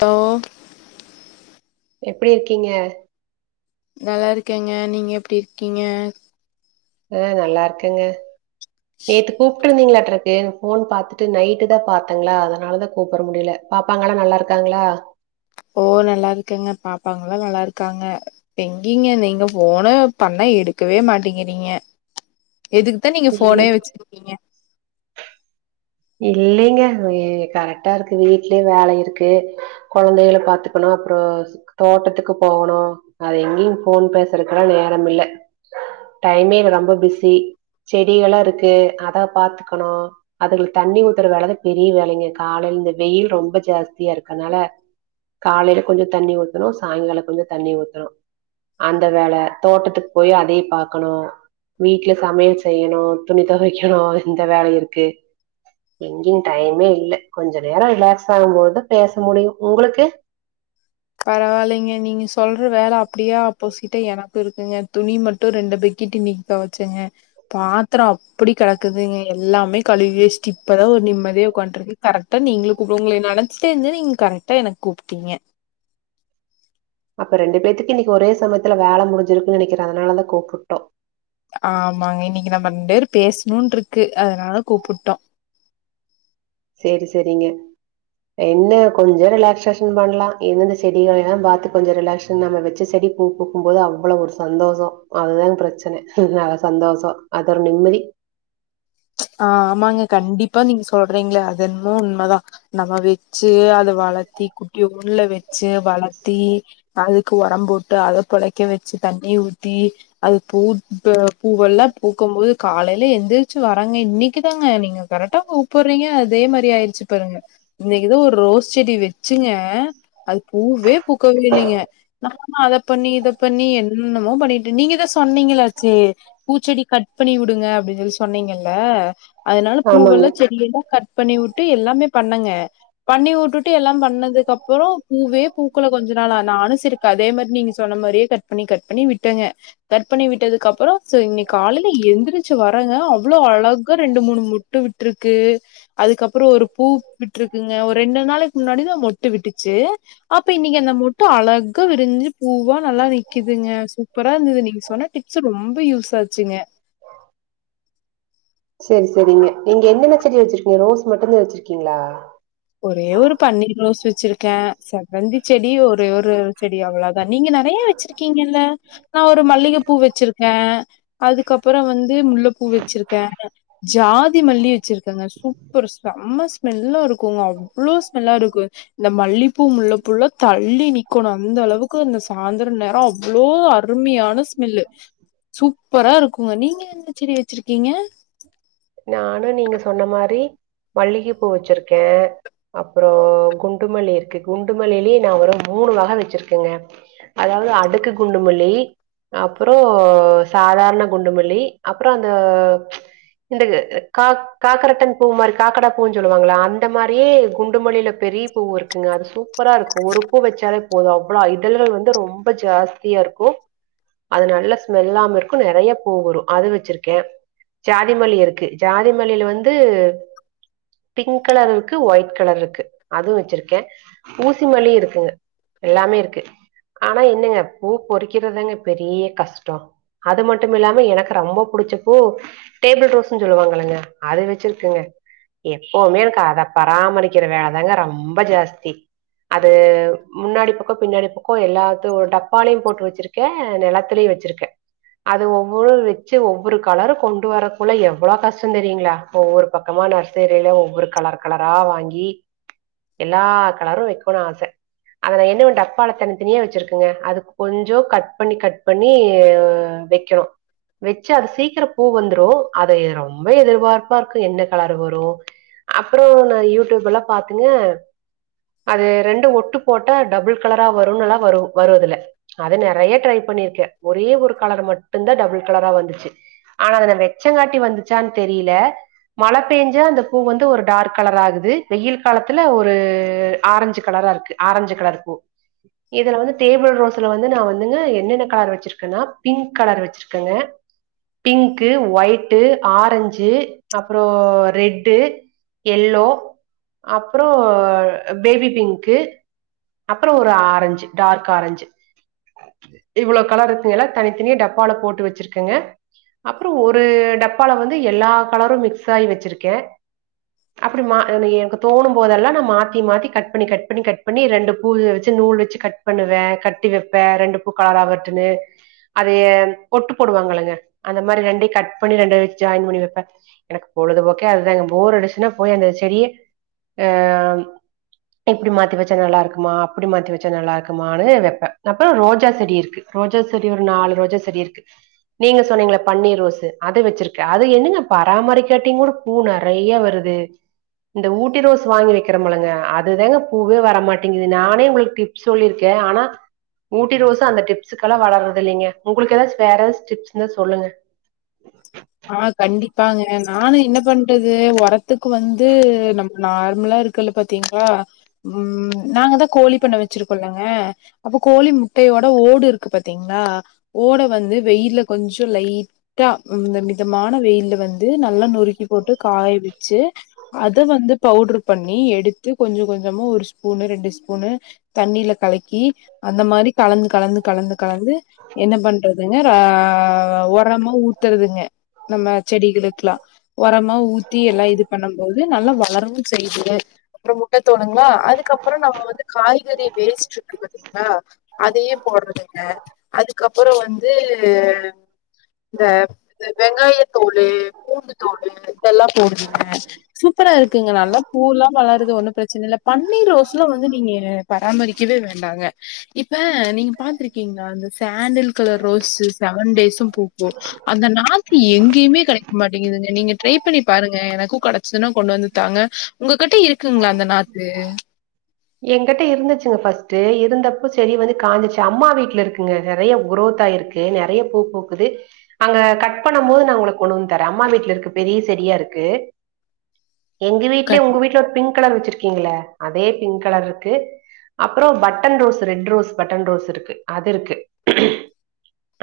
hello எப்டி இருக்கீங்க நல்லாருக்கேங்கே நீங்க எப்டிருக்கீங்கே ஆ நல்லாருக்கேங்க நேத்து கூப்பிட்ருந்தீங்களாட் ஏ போன் பாத்துட்டு நைட்டு தா பாத்தேங்ளா அதனாலதா கூப்புட முடியல பாப்பாங்களா நல்லாருக்காங்ளா ஓ நல்லாருக்கங்க பாப்பாங்ளா நல்லாருக்காங்க எங்கீங்க நீங்க போன பண்ணா எடுக்கவே மாட்டேங்கிறீங்கே எதுக்கு நீங்க இல் போனே வச்சிருக்கீங்கே இல்லைங்க கரெக்டாருக்கு வீட்லே வேல இருக்கு கொழந்தைகள பாத்துக்கணு அப்றோ தோட்டத்துக்கு போணு அதெங்கேயு போன் பேசுறக்குலா நேரம் இல்ல டைமேல்ல ரொம்ப பிஸி செடி எல்லா இருக்கு அத பாத்துக்கணு அதுகளுக்கு தண்ணி ஊத்துற வேலதா பெரிய வேலைங்க காலைல இருந்தே வெயில் ரொம்ப ஜாஸ்தியா இருக்குனால காலைல கொஞ்சோ தண்ணி ஊத்தணு சாயங்காலோ கொஞ்சோ தண்ணி ஊத்தணு அந்த வேல தோட்டத்துக்கு போய் அதே பாக்கணு வீட்ல சமையல் செய்யணு துணி தொவைக்கணு அடுத்து இந்த வேல இருக்கு எங்கேயு டைமே இல்ல கொஞ்சோ நேரோ ரிலாக்ஸ் ஆகும்போது தா பேச முடியு உங்ளுக்கு பரவாயில்லைங்க நீங்க சொல்ற வேலை அப்டியே அப்போசிட்டா எனக்கு இருக்குங்க துணி மட்டு ரெண்டு பக்கேட்டு நீ தோவசேங்க பாத்ரோ அப்டி கெடக்குதுங்க எல்லாமே கழுவிவச்ட்டு இப்பதா ஒரு நிம்மதியா உக்கான்ட்டுருக்கே கரெக்டா நீங்ளுக்கு கூப்ப உங்கள நெனச்ட்டே இருந்தே நீங்க கரெக்டா எனக்கு கூப்ட்டீங்க அப்ப ரெண்டு பேத்துக்கு இன்னிக்கி ஒரே சமயத்துல வேல முடிஞ்சிருக்குன்னு நெனைகிறே அதனாலதா கூப்பிட்டோ ஆமாங்க இன்னிக்கு நம்ம ரெண்டு பேரு பேசணுனு இருக்கு அதனால கூப்புட்டோ செரி செரிங்க என்ன கொஞ்சோ ரிலாக்ஸ்சேஷன் பண்லா இ இந்த செடிகள் எல்லா பாத்து கொஞ்சோ ரிலாக்ஸ் நம்ம வச்ச செடி பூ பூக்கும்போது அவ்ளவு ஒரு சந்தோஷோ அதுதா பிரச்சன சந்தோஷோ அது ஒரு நிம்மதி ஆமாங்க கண்டிப்பா நீங்க சொல்றீங்கள அது என்னமோ உண்மதா நம்ம வச்சி அது வளத்தி குட்டியோன்ல வச்சி வளத்தி அதுக்கு ஒரம் போட்டு அத பொளைக்க வச்சி தண்ணிய ஊத்தி அது பூத்து பூவெல்லா பூக்கும் போது காலைல எந்திரிச்சி வர பாருங்க இன்னைக்கு தாங்க நீங்க கரெக்டா கூப்பிடுறீங்க அதே மாதிரி ஆயிடுச்சி பாருங்க இன்னிக்கு தா ஒரு ரோஸ் செடி வெச்சுங்க அது பூவே பூக்கவே இல்லைங்க நானு அத பண்ணி இத பண்ணி என்னமோ பண்ணிட்டே நீங்கதா சொன்னீங்களாச்சு பூச்செடி கட் பண்ணி விடுங்க அப்டின்னு சொன்னீங்க அதனால ஆமாங்க பூவெல்லா செடியெல்லா கட் பண்ணி விட்டு எல்லாமே பண்ணேங்க பண்ணி வுட்டுட்டு எல்லா பண்ணதுக்கப்புறோ பூவே பூக்கள கொஞ்சோ நாளா நானு செரி அதே மாரி நீங்க சொன்ன மாரியே கட் பண்ணி கட் பண்ணி விட்டேங்க கட்ப் பண்ணி விட்டதுக்கப்றோ இன்னிக்கு காலைல எந்திரிச்சு வரேங்க அவ்ளோ அழகா ரெண்டு மூணு மொட்டு வுட்டுருக்கு அதுக்கப்றோ ஒரு பூ விட்டுருக்குங்க ஒரு ரெண்டு நாளுக்கு முன்னாடி தா மொட்டு விட்டுச்சு அப்ப இன்னைக்கு அந்த மொட்டு அழகா விரிஞ்சு பூவா நல்லா நிக்குதுங்க சூப்பரா இருந்தது நீங்க சொன்ன டிப்ஸு ரொம்ப யூஸ் ஆச்சுங்க சேரி சேரிங்க நீங்க என்னென்ன செடி வச்சிருக்கீங்க ரோஸ் மட்டுந்தா வச்சிருக்கீங்களா ஒரே ஒரு பன்னீர் ரோஸ் வச்சிருக்கே செவந்தி செடி ஒரே ஒரு செடி அவ்ளோ தா நீங்க நெறைய வச்சிருக் கீங்கல்ல நா ஒரு மல்லிகப்பூ வச்சிருக்க அதுக்கப்புறம் வந்து முல்லப்பூ வச்சிருக்க ஜாதி மல்லி வச்சிருக்காங்க சூப்பர் செம்ம ஸ்மெல்லாருக் குங்க அவ்ளோ ஸ்மெல்லா இருக்கூ இந்த மல்லிப்பூ முல்ல பூல்லா தள்ளி நிக்கணு அந்த அளவுக்கு இந்த சாந்திர நேரொ அவ்வளோ அருமையான ஸ்மெல்லு சூப்பரா இருக்குங்க நீங்க என்ன செடி வச்சிருக்கீங்க நானு நீங்க சொன்ன மாரி மல்லிக பூ வச்சிருக்கே அப்புற குண்டுமல்லி இர்க்கு குண்டுமல்லிலே நா ஒரு மூணு வக வச்சிருக்கேங்க அதாவ்து அடுக்கு குண்டுமல்லி அப்புற சாதார்ண குண்டுமல்லி அப்புற அந்த ந்தகு காக் காகரட்டன் பூ மாரி காக்கடா பூன் சொல்லுவாங்களா அந் இந்த மாரியே குண்டுமல்லில பெரிய பூவு இருக்குங்க அது சூப்பராருக்கு ஒரு பூ வச்சாலெ போது அவ்ளோ இதழ்ள் வந்து ரொம்ப ஜாஸ்தியாருக்கு அது நல்ல ஸ்மெல்லாம இர்க்கு நெறைய பூ வரு அது வச்சிர்க்கே ஜாதிமல்லி இர்க்கு ஜாதிமல்லில வந்து பிங்க் கலர் இருக்கு ஒயிட் கலர்ருக்கு அதுவு வச்சுருக்கே ஊசிமல்லி இருக்குங்அ எல்லாமேருக்கு ஆனா என்னங்க பூ பொறிக்கிறதங்க பெரிய கஷ்டொ அதுமட்டுமில்லாம எனக்கு ரொம்பொ புடிச்சப்பூ டேபிள் ரோஸுன் சொல்லுவாங்கல்லங்க அது வச்சிருக்கங்க எப்பவுமே இருக் அத பராமரிக்கிற வேல தங்க ரொம்ப ஜாஸ்தி அது முன்னாடிப் பக்கொ பின்னாடிப்புக்கோ எல்லாத்து ஒரு டப்பாலியு போட்டு வச்சிருக் க நெலத்திலியு வச்சிருக்க அது ஒவ்வொளு வெச்சு ஒவ்வொரு கலரு கொண்டு வரக்குள்ள எவ்வளோ கஷ்டந்தெரியுங்களா ஒவ்வொரு பக்கமா நர்சரில ஒவ்வொரு கலர் கலரா வாங்கி எல்லா கலரு வைக்கனு ஆச அத நா என்னவெண் டப்பாள தனி தனியா வெச்சிருக்கங்க அது கொஞ்சொ கட் பண்ணி கட் பண்ணி வெக்கணு வெச்சு அது சீக்கிர பூ வந்துரூ அதை ரொம்ப எதிர்பார்ப்பாருக்கு என்ன கலர் வரு அப்புறோ நா யூடியூப்யெல்லா பாத்துங்க அது ரெண்டு ஒட்டு போட்டா டபுள் கலரா வருன்னுல்லா வரு வரூஅதுல்ல அது நெறைய ட்ரை பண்ணிர்க்கே ஒரே ஒரு கலர் மட்டுந்தா டபுள் கலரா வந்துச்சு ஆனா அத நா வெச்சங்காட்டி வந்துச்சான் தெரியில மழை பெஞ்சா அந்த பூ வந் ட்டு ஒரு டார்க் கலராகுது வெயில் காலத்துல ஒரு ஆரஞ்சு கலரா இருக்கு ஆரஞ்சு கலர் பூ இதுல வந்து டேபிள் ரோஸ்ஸுல வந்து நா வந்துங்க என்னென்ன கலர் வச்சிருக்கன்னா பிங்க் கலர் வச்சு கங்க பிங்க்கு ஒயிட்டு ஆரஞ்சு அப்பறோ ரெட்டு எல்லோ அப்றோ பேபிபிங்க்கு அப்றோ ஒரு ஆரஞ்சு டார்க் ஆரெஞ்சு அற்றி இவ்ளோ கலர் இருக்குங்களா எல்லா தனித்தனியா டப்பால போட்டு வச்சிருக்கெங்க அப்பறோ ஒரு டப்பால வந்து எல்லா கலரூ மிக்ஸ் ஆயி வச்சிருக்கே அப்டி மா என எனக் தோணுமஅபோதெல்லா நா மாத்திமாத்தி கட் பண்ணி கட் பண்ணி கட் பண்ணி ரெண்டு பூல் வெச்சு நூல் வச்சு கட் பண்ணுவே கட்டி வெப்பே ரெண்டு பூக கலரா வர்ட்டுன்னு அதுயே ஒட்டு போடுவாங்களங்க அந்த மாரி ரெண்டையு கட் பண்ணி ரெண்டு ஜாயின் பண்ணி வெப்பே எனக் பொழுதுபோக்கே அதுதாங்க போர் அடிச்சுன்னா போய் அந்த செடிய ஆ இப்டி மாத்தி வச்சா நல்லாருக்குமா அப்புடி மாத்தி வச்சா நல்லாருக்குமானு வெப்பே அப்ப ரோஜாசெடி இர்க்கு ரோஜா செடி ஒரு நாலு ரோஜா செடி இருக்கு நீங்க சொன்னீங்ள பன்னீ ரோஸு அத வெச்சிருக்கு அது என்னங்க பராமரிக்காட்டிங் கூட பூ நறைய வருது து இந்த ஊட்டி ரோஸ் வாங்கி வெக்கிறமலங்க அதுதேங்க பூவே வரமாட்டேங்கிது நானே உங்ளுக் டிப் சொல்லிர்க்கே ஆனா ஊட்டி ரோஸு அந்த டிப்ஸுக்கலா வளர்றது இல்லிங்க உங்ளுக்கு எதாச் வேற எதாச் டிப்ஸ்ந்தா சொல்லுங்க அ கண்டிப்பாங்க நானு என்ன பண்றது ஒரத்துக்கு வந்து நம நார்ம்லா இருக் குல்லுபாத்தீங்ளா ம் நாங்க தா கோழி பண்ண வச்சிருக்கோல்லங்க அப்ப கோழி முட்டையோட ஓடு இருக்கு பாத்தீங்ளா ஓடவந்து வெயில்ல கொஞ்சோ லைட் டா இந்த மிதமான வெயில்ல வந்து நல்லா நொறுக்கி போட்டு காய வெச்சு அத வந்து பவுட்ரு பண்ணி எடுத்து கொஞ்ச கொஞ்சமா ஒரு ஸ்பூனு ரெண்டு ஸ்பூனு தண்ணில கலக்கி அந்த மாரி கலந் கலந்து கலந்து கலந்து என்ன பண்றதுங்கற ஆ ஒரமா ஊத்தறதுங்க நம்ம செடிகெளுக்லா ஒரம்மா ஊத்தி எல்லா இது பண்ணம்போது நல்லா வளரவு செய்து ப்றோ முட்ட தோலுங்ளா அதுக்கப்ற நம்ம வந்து காய்கறி வேஸ்ட்ருக்கு பாத்தீங்ளா அதயே போட்றதுங்க அதுக்கப்புற வந்து இந்த வெங்காய தோலு பூண்டு தோலு இதல்லா போடுவிங்க சூப்பரா இருக்குங்க நல்லா பூல்லா வளருறது ஒன்னு பிரச்சன இல்ல பன்னீர் ரோஸ்ல வந்து நீங்க பராமரிக்கவே வேண்டாங்க இப்ப நீங்க பாத்ருக்கீங்ளா இந்த sandal colour rose seven days பூக்கு அந்த நாத் எங்கியுமே கடைக் மாட்டிங்குது தூங்க நீங்க ட்ரை பண்ணி பாருங்க எனக்கு கடச்சிதுனா கொண்டு வந்து தாங்க உங்ககுட்ட இருக்குங்ளா அந்த நாத்து ஏங்கெட்ட இருந்துச்சுங்க ஃபர்ஸ்ட்டு இருந்தப்ப செடி வந்து காஞ்சுச்சு அம்மா வீட்ல இருக்குங்க நெறைய குரோத் ஆயிருக்கு து நெறைய பூ பூக்குது அங்க கட் பண்ணமோது நா உங்குளுக் கொண்டு வந் தர அம்மா வீட்ல இருக்கு பெரிய செடியா இருக்கு எங்கு வீட்லே உங்க வீட்ல ஒரு பிங்க் கலர் வச்சிருக்கீங்ளே அதே பிங்க் கலர்ருக்கு அப்புறோ button rose red rose button ரோஸ்ருக்கு அது இருக்கு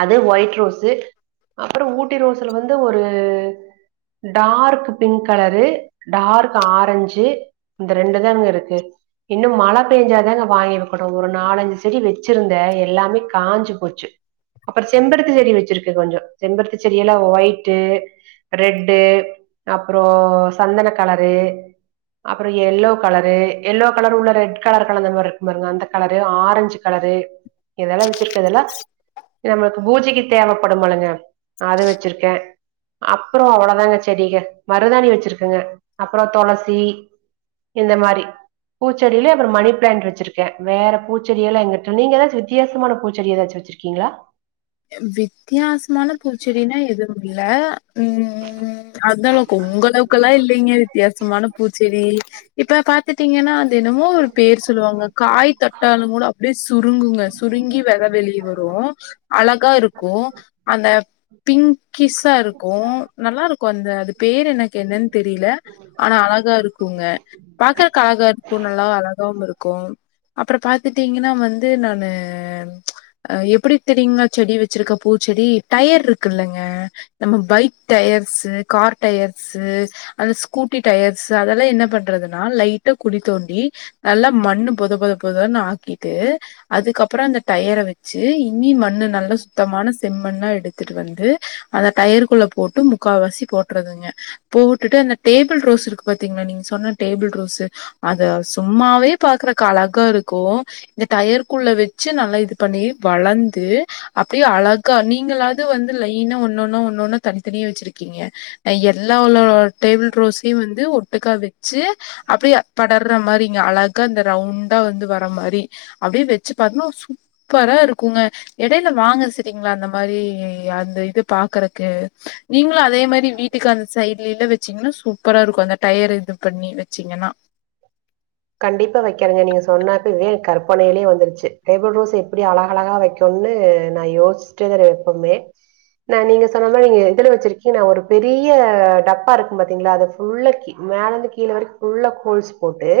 அது ஒயிட் ரோஸு அப்புற ஊட்டி ரோஸுல வந்து ஒரு dark pink colour dark orange இந்த ரெண்டு தேங்க இருக்கு இன்னு மழ பேஞ்சாதாங்க வாங்கி வக்கனு ஒரு நாலஞ்சு செடி வெச்சிருந்த எல்லாமே காஞ்சு போச்சு அப்புற செம்பருத்தி செடி வெச்சிருக்கு கொஞ்சோ செம்பருத்தி செடி எல்லா ஒயிட்டு ரெட்டு அப்றோ சந்தன கலரு புற யெல்லோ கலரு யெல்லோ கலர் உள்ள ரெட் கலர் கலந்த மார்ருக்கு பாருங்க அந்த கலரு ஆரஞ் கலரு இதல்லா வெச்சிருக்கதுல்லா எம்மளுக்கு பூஜைக்கு தேவப்படுமலங்க அத வெச்சிருக்கே அப்புறோ அவளதாங்க செடிக மருதாணி வெச்சிருக்கங்க அப்புற தொளசி இந்த மாரி பூச்செடிலே அப்புற மணிப்ளேண்ட் வெச்சிருக்கே வேற பூச்செடியெல்லா எங்கிட்ட நீங்க ஏதாச்சு வித்தியாசமான பூச்செடி எதாச்சு வெச் இருக்கீங்ளா எம் வித்யாஸ்மான பூச்செடினா எதுவும் இல்ல ம் ம் அந்தலவுக் உங் அளவுக்கலா இல்லிங்கே தியாசமான பூச்செடி இப்ப பாத்துட்டீங்கனா வந் தினமோ ஒரு பேர் சொல்லுவாங்க காய் தட்டாளும் மூட அப்டியே சுருங்குங்க சுருங்கி வெத வெளிய வர் ரும் அழகா இருக்கும் அந்த பிங்க்கிஸா இருக்கும் நல்லா இருக்கும் அந்த அது பேர் எனக்கு என்னன்னு தெரியல ஆனா அழகா இருக்குங்க பாக்குறக்கு அழகா இருக்கும் நல்லாவ அழகாவும் இருக்கும் அப்புறம் பாத்துட்டீங்கன்னா வந்து நானு அ எப்டி தெரிங்ளா செடி வச்சிருக்க பூச்செடி டயர் இருக்குல்லங்க நம்ப பைக் டயர்ஸு கார் டயர்ஸு அந்த ஸ்கூட்டி டயர்ஸு அதெல்லாம் என்ன பண்றதுன்னா லைட்டா குழி தோண்டி நல்லா மண்ணு பொத பொத பொதன்னு ஆக்கிட்டு அதுக்கப்புறம் அந்த டயர வச்சு பண்ணி மண்ணு நல்லா சுத்தமான செம்மண்ணா எடுத்துட்டு வந்து அந்த டயர் குள்ள போட்டு முக் காவாசி போட்றதுங்க போட்டுட்டு அந்த டேபிள் ரோஸ் இருக்கு பாத்தீங்களா நீங்க சொன்ன டேபிள் ரோஸு அது சும்மாவே பாக்குறக்கு அழகா இருக்கும் இந்த டயர்குள்ள வச்சு நல்லா இது பண்ணி வளந்த் து அப்டியே அழகா நீங்களாவது வந்து லைன ஒன்னொன்னா ஒன்னு ஒன்னா தனித்தனியே வச்சிருக் கீங்க நா எல்லா உள்ள டேபிள் ரோஸையும் வந்து ஒட்டுக்கா வச்சு அப்டியே படர்ற மாரி இங்க அழகா இந்த ரவுண்டா வந்து வர மாரி அப்டி வெச்சு பாத்னொ சூப்பரா இருக்குங்க எடையில வாங்க சரிங்ளா அந்த மாரி அந்த இது பாக்குறக்கு நீங்களும் அதே மாரி வீட்டுக்கு அந்த சைட்லில்ல வச்சீங்கன்னா சூப்பரா இருக்கும் அந்த டயர் இது பண்ணி வச்சீங்கன்னா கண்டிப்பா வைக்கிறங்க நீங்க சொன்னாக்கவே கற்பனையிலே வந்துருச்சு டேபிள் ரோஸ் எப்டி அழகழகா வைக் சொண்ணு நா யோச்ட்டு இரு எப்பமே நா நீங்க சொன்ன மாரி நீங்க இதுல வச்சிருக்கீ நா ஒரு பெரிய டப்பா இருக்கும் பாத்தீங்களா அத ஃபுல்லா கி மேலந்து கீழ வரைக்கும் ஃபுல்லா கோல்ஸ் போட்டு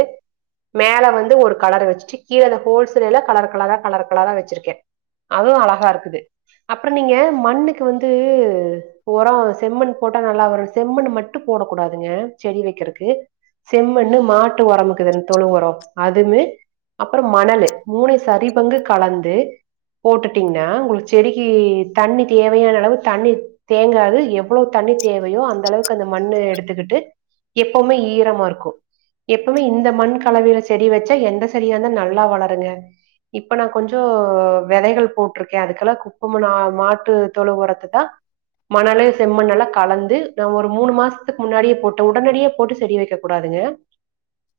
மேல வந்து ஒரு கலர் வச்சுட்டு கீழ அந்த ஹோல்ஸ் எல்லா கலர் கலரா கலர் கலரா வச்சிருக்கேன் அதுவும் அழகா இருக்குது அப்புறம் நீங்க மண்ணுக்கு வந்து ஒரொ செம்மண் போட்டா நல்லா வரும் செம்மண் மட்டும் போடக் கூடாதுங்க செடி வைக்கிறதுக்கு செம்மண்ணு மாட்டு ஒரமுக்குதுன்னு தொழு ஒரம் அதுமு அப்புறம் மணல் மூனையும் சரி பங்கு கலந்து போட்டுட்டீங்கன்னா ஒங்ளுக்கு செடிக்கு தண்ணி தேவையான அளவு தண்ணி தேங்காது எவ்வளோ தண்ணி தேவையோ அந்த அளவுக்கு அந்த மண்ணு எடுத்துக்கிட்டு எப்பவ்மே ஈரமா இருக்கும் எப்பவ்மே இந்த மண் கலவையில செடி வச்சா எந்த செடியா இருந்தா நல்லா வளருங்க இப்ப நா கொஞ்சம் வெதைகள் போட்ருக்கேன் அதுக்கெல்லா கு ம்முன மாட்டு தொழு ஒரத்ததா மணலு செம்மண்ணு எல்லா கலந்து நா ஒரு மூணு மாசத்துக்கு முன்னாடியே போட்டு உடனடியே போட்டு செடி வைக்க கூடாதுங்க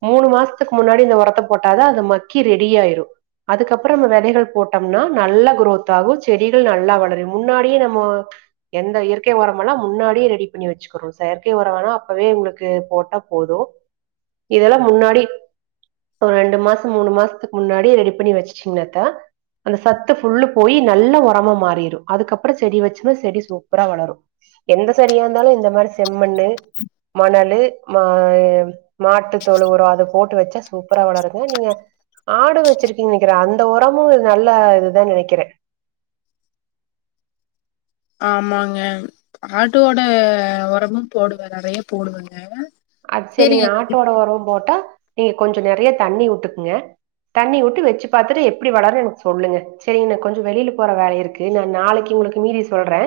மூணு மாசத்துக்கு முன்னாடி இந்த ஒரத்த போட்டாதான் அது மக்கி ரெடிய ஆயிரும் அதுக்கப்புறம் நம்ம வெதைகள் போட்டோம்னா நல்லா குரோத் ஆகும் செடிகள் நல்லா வளரும் முன்னாடியே நம்மோ எந்த இயற்கை ஒரமனா முன்னாடியே ரெடி பண்ணி வச்சுக்கிறோம் செயற்கை ஒரம்னா அப்பவே உங்ளுக்கு போட்டா போதும் இதெல்லாம் முன்னாடி ஒரு ரெண்டு மாசம் மூணு மாசத்துக்கு முன்னாடியே ரெடி பண்ணி வச்சிட்டீங்கனாக்கா அந்த சத்து ஃபுல்லும் போயி நல்லா ஒரமா மாறிடும் அதுக்கப்புறம் செடி வச்சோனா செடி சூப்பரா வளரும் எந்த சரியா இருந்தாலும் இந்த மாரி செம்மண்ணு மணலு மா மாட்டுத்தொழு ஒரொ அத போட்டு வச்சா சூப்பரா வளருங்க நீங்க ஆடு வச்சிருக்கீங்க நெனைக்கிறேன் அந்த ஒரமும் நல்லா இதுதா நெனைக்கிறேன் ஆமாங்க ஆட்டுடோட ஒரமு போடுவ நெறைய போடுவங்க ஆ செரிங்க ஆட்டோட ஒரோ போட்டா நீங்க கொஞ்சோ நெறைய தண்ணி வுட்டுக்குங்க தண்ணி வுட்டு வச்சு பாத்துட்டு எப்டி வளருன்னு எனக்கு சொல்லுங்க சேரிங்க கொஞ்சோ வெளியில போற வேல இருக்கு நா நாளைக்கு உங்களுக்கு மீதி சொல்ற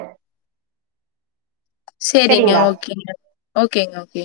செரிங்க ஓகேங்க ஓகேங்க ஓகே